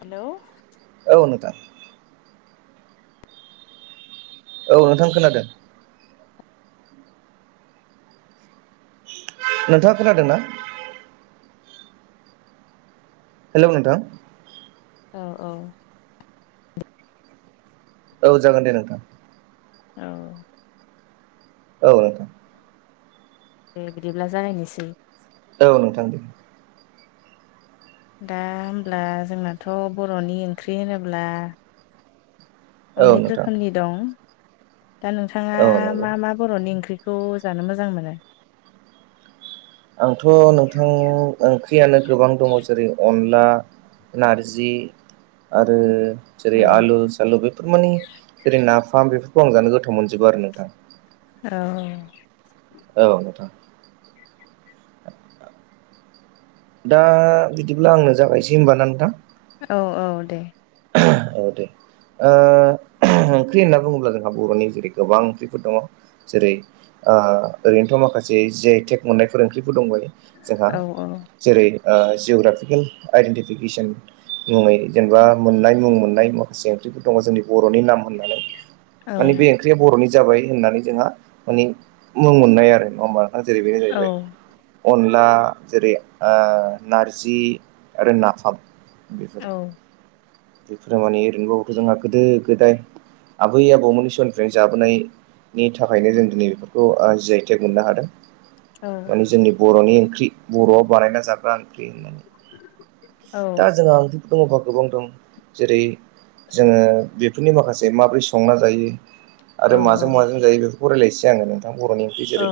Hello औ नोंथां। औ नोंथां खोनादों। नोंथाङा खोनादों ना? हेलौ नोंथां। औ औ औ जागोन दे नोंथां। औ औ नोंथां। दे बिदिब्ला जागायनोसै। औ नोंथां दे। दा होनब्ला जोंनाथ' बर'नि ओंख्रि होनोब्ला औ अनेक नोंथां रोखोमनि दं। दा नोंथाङा औ नंगौ मा मा बर'नि ओंख्रिखौ जानो मोजां मोनो? आंथ' नोंथां ओंख्रियानो गोबां दङ जेरै अन ला, नारजि आरो औ जेरै आलु सालु बेफोर मानानि जेरै नाफाम बेफोरखौ आं जानो गोथाव मोनजोबो आरो नोंथां। औ औ नोंथां। दा बिदिब्ला आंनो जागायनोसै होनोमबाना नोंथां? औ औ दे। औ दे ओ ओंख्रि होनना बुङोब्ला जोंहा बर'नि जेरै गोबां ओंख्रिफोर दङ जेरै ओ ओरैनोथ' मा खासे जि आइ टेक मोननाय फोर ओंख्रिफोर दंबायो जोंहा औ औ जेरै जिअग्राफिकेल आइडेन्टिफिकेसन मुङै जेनेबा ओ मोननाय मुं मोननाय माखासे ओंख्रिफोर दं जोंनि बर'नि औ माने बे ओंख्रिया बर'नि जाबाय होननानै जोंहा माने मुं मोननाय आरो नङा होनबा जेरै बेनो औ जाहैबाय अन नला जेरै ओ नारजि आरो नाफाम बेफोर। औ बेफोर माने ओरैनोबाबोथखौ जोंहा गोदो गोदाय आबै आबौमोननि समनिफ्रायनो जाबोनाय नि थाखायनो जों दिनै बेफोरखौ ओ जि आइ टेक मोननो हादों। औ माने जोंनि बर'नि ओंख्रि बर'आव बानायना जाग्रा होननानै दा जोंहा ओंख्रिफोर दङबा गोबां दं जेरै जोङो बेफोरनि माखासे माबोरै संना जायो औ आरो माजों माजों जायो बेफ फोरखौ रायलायसै आङो नोंथां बरनिफ्राय जेरै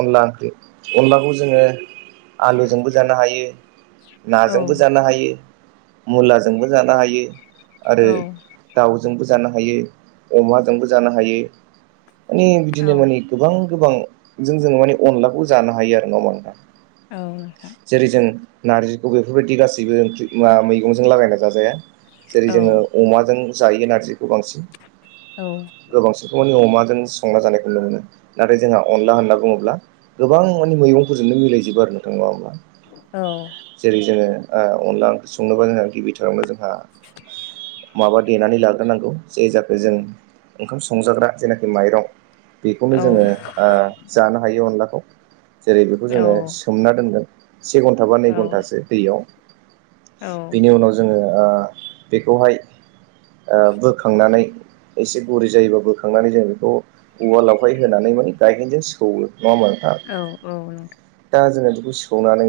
अनला ओंख्रि अनलाखौ जोङो आलुजोंबो जानो हायो औ नाजोंबो जानो हायो। मुलाजोंबो जानो हायो आरो दाउ जोंबो जानो हायो अमा जोंबो जानो हायो औ बिदिनो माने गोबां गोबांजों जोङो माने अनलाबो जानो हायो आरो नङा होनबा नोंथां नोंथां जेरै जों नारजिखौ बेफोरबायदि गासैबो ओंख्रि ओ मैगंजों लागायना जाजाया जेरै औ जोङो अमाजों जायो नारजिखौ बांसिन औ गोबांसिनखौ अमाजों संना जानायखौ नुनो मोनो नाथाय जोंहा अनला होनना बुङोब्ला गोबां माने मैगंफोरजोंनो मिलायजोबो आरो नोंथां नङा होमब्ला? औ जेरै जोङो ओ अनला ओंख्रि संनोबा जोंहा गिबिथारावनो जोंहा माबा देनानै लाग्रोनांगौ जे जाखो जों ओंखाम संजाग्रा जेनाखि माइरं औ बेखौनो जोङो ओ जानो हायो अनलाखौ। जेरै बेखौ जोङो सोमना दोनगोन से घन्टा बा नै घन्टासो दैयाव औ बेनि जोङो ओ बेखौहाय ओ बोखांनानै एसे गुरै जायोबा बोखांनानै जों बेखौ औवा लावखाय होनानै माने गाइगेनजों सौवो। नङा होनबा नोंथां? दा जोङो बिखौ सौनानै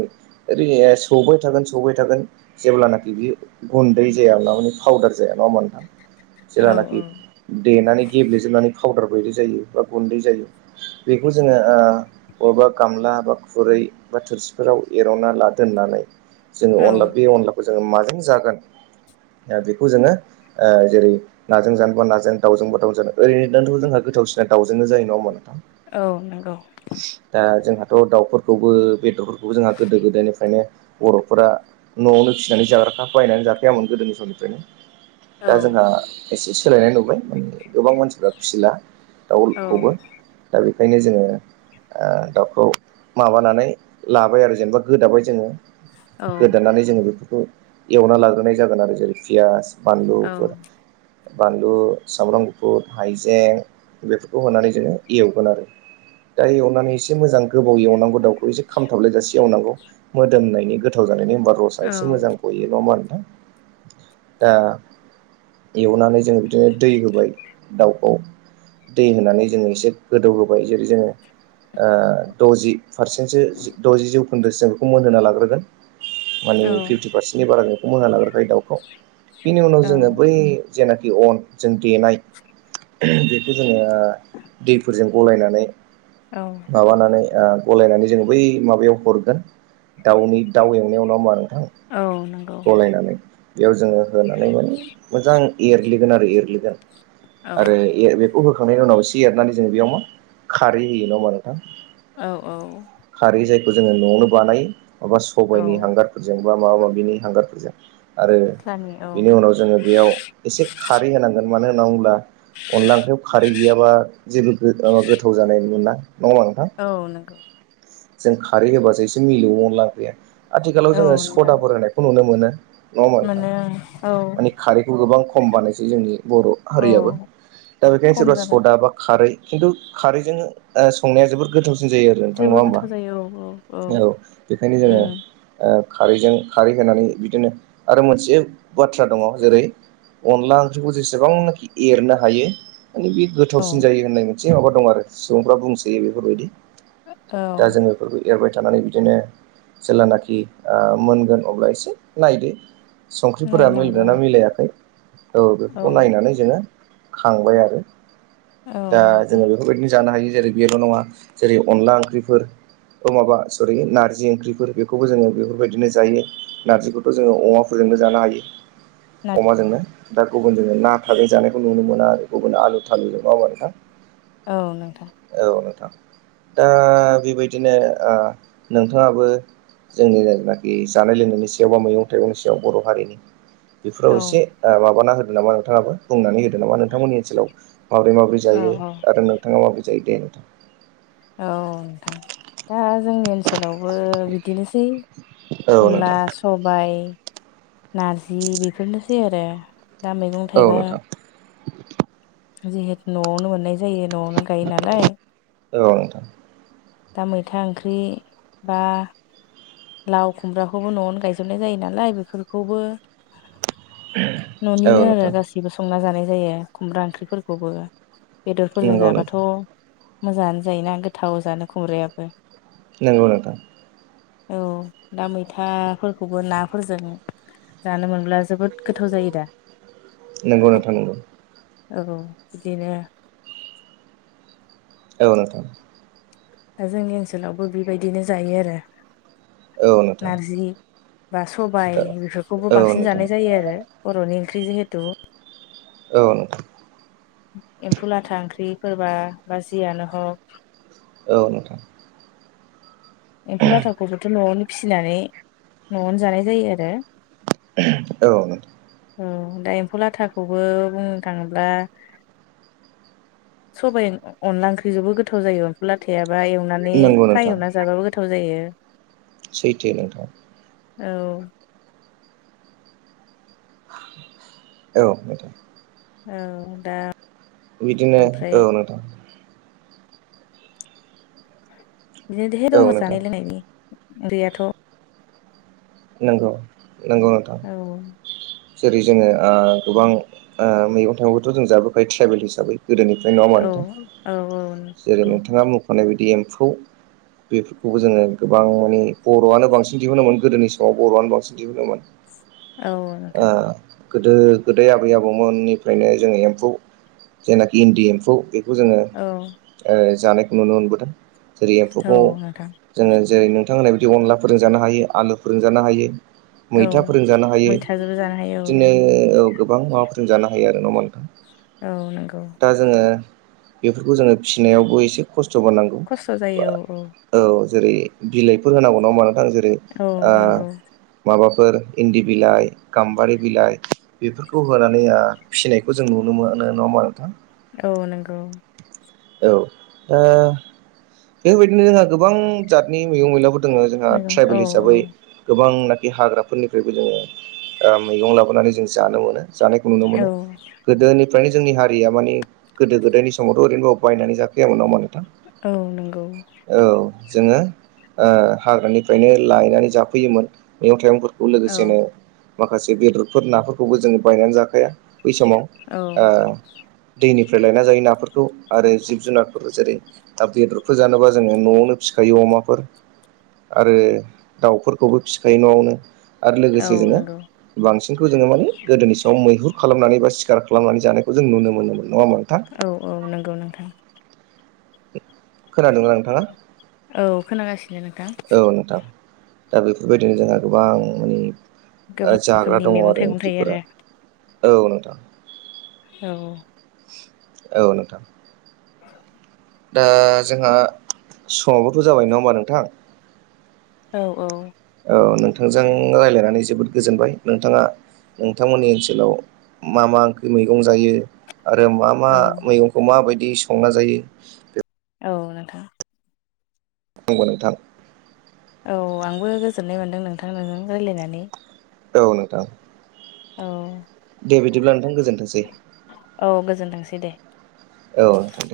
ओरै सौबाय थागोन सौबाय थागोन जेब्लानाखि बि गुन्दै जाया ना माने पाउदार जाया नङा होनबा नोंथां? औ जेलानाखि देनानै गेब्ले जोबनानै पाउदार बायदि जायो बा गुन्दै जायो बेखौ जोङो ओ बबा गामला बा खुरै बा थोरसिफोराव एरनना ला दोननानै जोङो औ बे औ अनला अनलाखौ जोङो माजों जागोन दा बेखौ जोङो ओ जेरै नाजों जानो बा नाजों दाावजोंबा दा ओरैनो जानोबो जोंहा गोथ गोथावसिना दाउजोंनो जायो नङा होमबा नोंथां? औ नंगौ दा जोंहा थ' दाउफोरखौबो बेदरफोरखौबो जोंहा गोदो गोदायनिफ्रायनो बर'फोरा न'आवनो फिसिनानै जाग्राखा बायनानै जाखायामोन गोदोनि समनिफ्रायनो। औ दा जोंहा एसे सोलायनाय नुबाय। माने गोबां मानसिफ्रा फिसिला औ दाउखौबो दा बे ओंखायनो जोङो ओ दाउखौ माबानानै लाबाय आरो जेनेबा गोदाबाय जोङो। औ गोदोनानै जोङो बेफोरखौ एवना लाग्रोनाय जागोन आरो। जेरै पियास औ बानलुफोर बानलु, सामब्राम गुफुर, हाइजें बेफोरखौ होनानै जोङो एवगोन आरो। दा एवनानै एसे मोजां गोबाव एवनांगौ दाउ एसे खामथाबलायजासे एवनांगौ। मोदोमनायनि गोथाव जानायनि होमबा रसा एसे मोजां गयो नङा होमबा नोंथां। दा एवनानै जोङो बिदिनो दै होबाय दाउखौ दै होनानै जोङो एसे गोदौ होबाय जेरै जोङो ओ द'जि फारसेन्टसो द'जि जौखोन्दोसो जों बेखौ मोनहोना लाग्रोगोन। माने औ पारसेननि बारा नोंथांमोनहा मोना लाग्रोखायो दाउखौ। बिनि उनाव जोङो बै औ जेनाखि अन जों देनाय बेखौ जोङो दैफोरजों गलायनानै माबानानै ओ गलायनानै जोङो बै माबायाव हरगोन। दाउनि दाउ एवनायाव नङा होमबा नोंथां? औ नंगौ। गलायनानै बेयाव जोङो होनानै माने मोजां एरग्लिगोन आरो एरग्लिगोन। औ आरो ए बेखौ होखांनायनि उनाव ए एरनानै जों बेयाव मा खारै होयो नङा होमबा नोंथां? औ औ खौ जोङो न'आवनो बानायो। माबा औ सबायनि हांगारफोरजों बा माबा माबिनि हांगारफोरजों। आरो सानि औ बेनि उनाव जोङो बेयाव एसे खारै होनांगोन। मानो होनना बुंब्ला। अनला ओंख्रियाव खारै गैयाबा जेबो गो गोथाव जानाय मोना। होमबा नोंथां औ नंगौ। जों खारै होबासो एसे मिलौवो अनल ओंख्रैया। आथिखालाव औ जोङो नोंथां सदाफोर होनायखौ नुनो मोनो। नङा होनबा नोंथां। माने औ माने खारैखौ गोबां खम बानायसै जोंनि बर' औ हारियाबो दा बेखायनो खम सोरबा जाबाय सदा बा खारै खिन्थु खारैजों ओ संनाया जोबोद गोथाव सिन जायो आरो नोंथां नङा जोबोद होनबा। गोथाव जायो औ औ बेखायनो जोङो उम ओ खारैजों खारै होनानै बिदिनो आरो मोनसे बाथ्रा दङ। जेरै अनला ओंख्रिखौ जेसेबांनाखि एरनो हायो। माने बे औ गोथावसिन जायो होननाय मोनसे माबा दं आरो सुबुंफ्रा बुंसोयो बेफोरबायदि। दा औ जों बेफोरखौ एरबाय थानानै बिदिनो जेलानाखि ओ मोनगोन अब्ला एसे नायदो। संख्रिफोरा नायनांगौ मिलायदोंना मिलायाखै औ आरो बेफोरखौ औ नायनानै जोङो। खांबाय आरो औ दा नोंथां जोङो बेफोरबायदिनो जानो हायो। जेरै बेल' नङा जेरै अनला ओंख्रिफोर अ' माबा सरि नारजि ओंख्रिफोर बेखौबो जोङो बेफोर बायदिनो जायो। नारजिखौथ' जोङो अमाफोरजोंनो जानो हायो। अमाजोंनो दा गुबुनजोंनो ना थाजों जानायखौ नुनो मोना। आरो गुबुन आलु थालुजों माव आरो दा औ नोंथां। दा बेबायदिनो ओ नोंथाङाबो जोंनि [unintelligible] खि जानाय लोंनायनि सायाव बा मैगं थाइगंनि सायाव बर' हारिनि बेफोराव औ एसे माबाना हो नामा नोंथाङाबो बुंनानै होदो नामा? नोंथांमोननि ओनसोलाव माबोरै माबोरै औ जायो औ आरो नोंथाङा माबोरै जायो दे नोंथां। औ नोंथां दा जोंनि ओनसोलाव बो बिदिनोसै औ नोंथां अनला सबाय नारजि बेफोरनोसै आरो दा मैगं औ थाइगं नोंथां जिहेथ न'आवनो मोननाय जायो न'आवनो गायो नालाय। औ नोंथां। दा मैथा ओंख्रि बा लाव खुमब्राखौबो न'आवनो गायजोबनाय जायो नालाय बेफोरखौबो औ न'निनो आरो नोंथां गाससिबो संना जानाय जायो खुमब्रा ओंख्रिफोरखौबो बेदरफोरजों नंगौ जाबाथ' नोंथां मोजाङानो जायोना गोथाव जानो खुमब्रायाबो। नंगौ नोंथां। औ दा मैथाफोरखौबो नाफोरजों जानो मोनब्ला जोबोद गोथाव जायो दा? नोंगौ नोंथां नोंगौ। औ बिदिनो औ नोंथां दा जोंनि ओनसोलावबो बेबायदिनो जायो आरो औ नोंथां। नारजि बा सबाय बेफोरखौबो औ बांसिन नोंथां जानाय जायो आरो बर'नि ओंख्रि जिहेथु औ एम्फौ लाथा ओंख्रिफोरबा बा जियानो हक औ नोंथां एम्फौ लाथाखौबोथ' न'आवनो फिसिनानै न'आवनो जानाय जायो आरो औ औ दा एम्फौ लाथाखौबो बुंनो थाङोब्ला सबाइ अनला ओंख्रिजोंबो गोथाव जायो अनफु लाथाया माबा एवनानै नंगौ फ्राय नोंथां एवना जाबाबो गोथाव जायो। सैथो नोंथां। औ औ औ दा बिदिनो ओमफ्राय औ नोंथां। [unintelligible] औ दङ नोंथां जानाय लोंनायनि उन्दैयाथ' नंगौ नंगौ नोंथां। जेरै जोङो गोबां मैगं थाइगंखौथ' जों जाबोबखायो ट्राइबेल हिसाबै गोदोनिफ्राय नङा मा औ नोंथां औ जेरै नंगौ नोंथाङा मुख माने बिदि एम्फौ बेफोरखौबो जोङो गोबां माने बर'आनो बांसिन दिहुनोमोन गोदोनि स माव बर'आनो बांसिन दिहुनोमोन। औ ओ नोंथां। गोदो गोदाय आबै आबौमोननिफ्रायनो जोङो एम्फौ जेनाखि इन्दि एम्फौ बे खौ जोङो औ ओ जानायखौ नुनो मोनबोदों। जेरै औ एम्फौखौ नोंथां जोङो जेरै नोंथां होननाय बिदि अनला फोरोंजानो हायो आलु फोरोंजानो हायो। मैथाफोरजों जानो हायो थाजोबो जानो हायो औ बिदिनो औ गोबां माबाफोरजों जानो हायो आरो न'मा नोंथां। औ नोंगौ। दा जोङो बेफोरखौ जोङो फिसिनायावबो एसे खस्थ'बो नांगौ खस्थ' बा जायो औ जेरै बिलाइफोर होनांगौ नङा ओमबा नोंथां जेरै औ ओ नंगौ माबाब फोर इन्दि बिलाइ गाम्बारि बिलाइ बेफोरखौ होनानै ओ फिसिनायखौ जों नुनो मोनो नङा ओमबा नोंथां? औ नंगौ औ दा बेबायदिनो जोंहा गोबां जातनि मैगं मैलाफोर दोङो जोंहा नंगौ औ ट्राइबेल हिसाबै गोबांनाखि हाग्राफोरनिफ्रायबो जोङो ओ मैगं लाबोनानै जों जानो मोनो जानायखौ नुनो औ मोनो गोदोनि फ्रायनो जोंनि हारिया माने गोदो गोदायनि समावथ' ओरैनोबाबाव बायनानै जाखायामोन नाव माने औ नोंगौ। जोङो ओ हाग्रानिफ्रायनो लायनानै जाफैयोमोन मैगं थाइगंफोर खौ औ लोगोसेनो माखासे बेदरफोर नाफोरखौबो जोङो बायनानै जाखाया बै समाव औ ओ दैनि निफ्राय लायना जायो नाफोरखौ आरो जिब जुनारफोर जेरै दाव बेदरफोर जानोबा जोङो न'आवनो फिखायो अ माफोर आरो दाउफोरखौबो फिखायो न'आवनो। आरो लोगोसे औ जोङो नंगौ बांसिनखौ जोङो माने गोदोनि सायाव मैहुर खालामनानै बा सिखार खालामनानै जानायखौ जों नुनो मोनोमोन नङा होमबा नोंथां औ औ नंगौ नोंथां। खोनादों नोंथाङा? औ खोनागासिनो नोंथां। औ नोंथां दा बेफोरबायदिनो जोंहा गोबां माने ओ गोबां जाग्रा रोखोमनि दङ मैगं आरो थाइगं थायो ओंख्रिफोरा। आरो औ नोंथां औ औ नोंथां दा जोंहा समावबोथ' जाबाय नङा होमबा नोंथां! औ औ औ नोंथांजों रायज्लायनानै जोबोद गोजोनबाय नोंथाङा नोंथांमोननि ओनसोलाव मा मा ओंख्रि मैगं जायो आरो मा मा औ मैगंखौ माबायदि संना जायो? बे औ नोंथां बुंबो नोंथां औ आंबो गोजोननाय मोन्दों नोंथां। नोंजों रायज्लायनानै औ नोंथां औ दे बिदिब्ला नोंथां गोजोनथोंसै औ गोजोनथोंसै दे औ नोंथां दे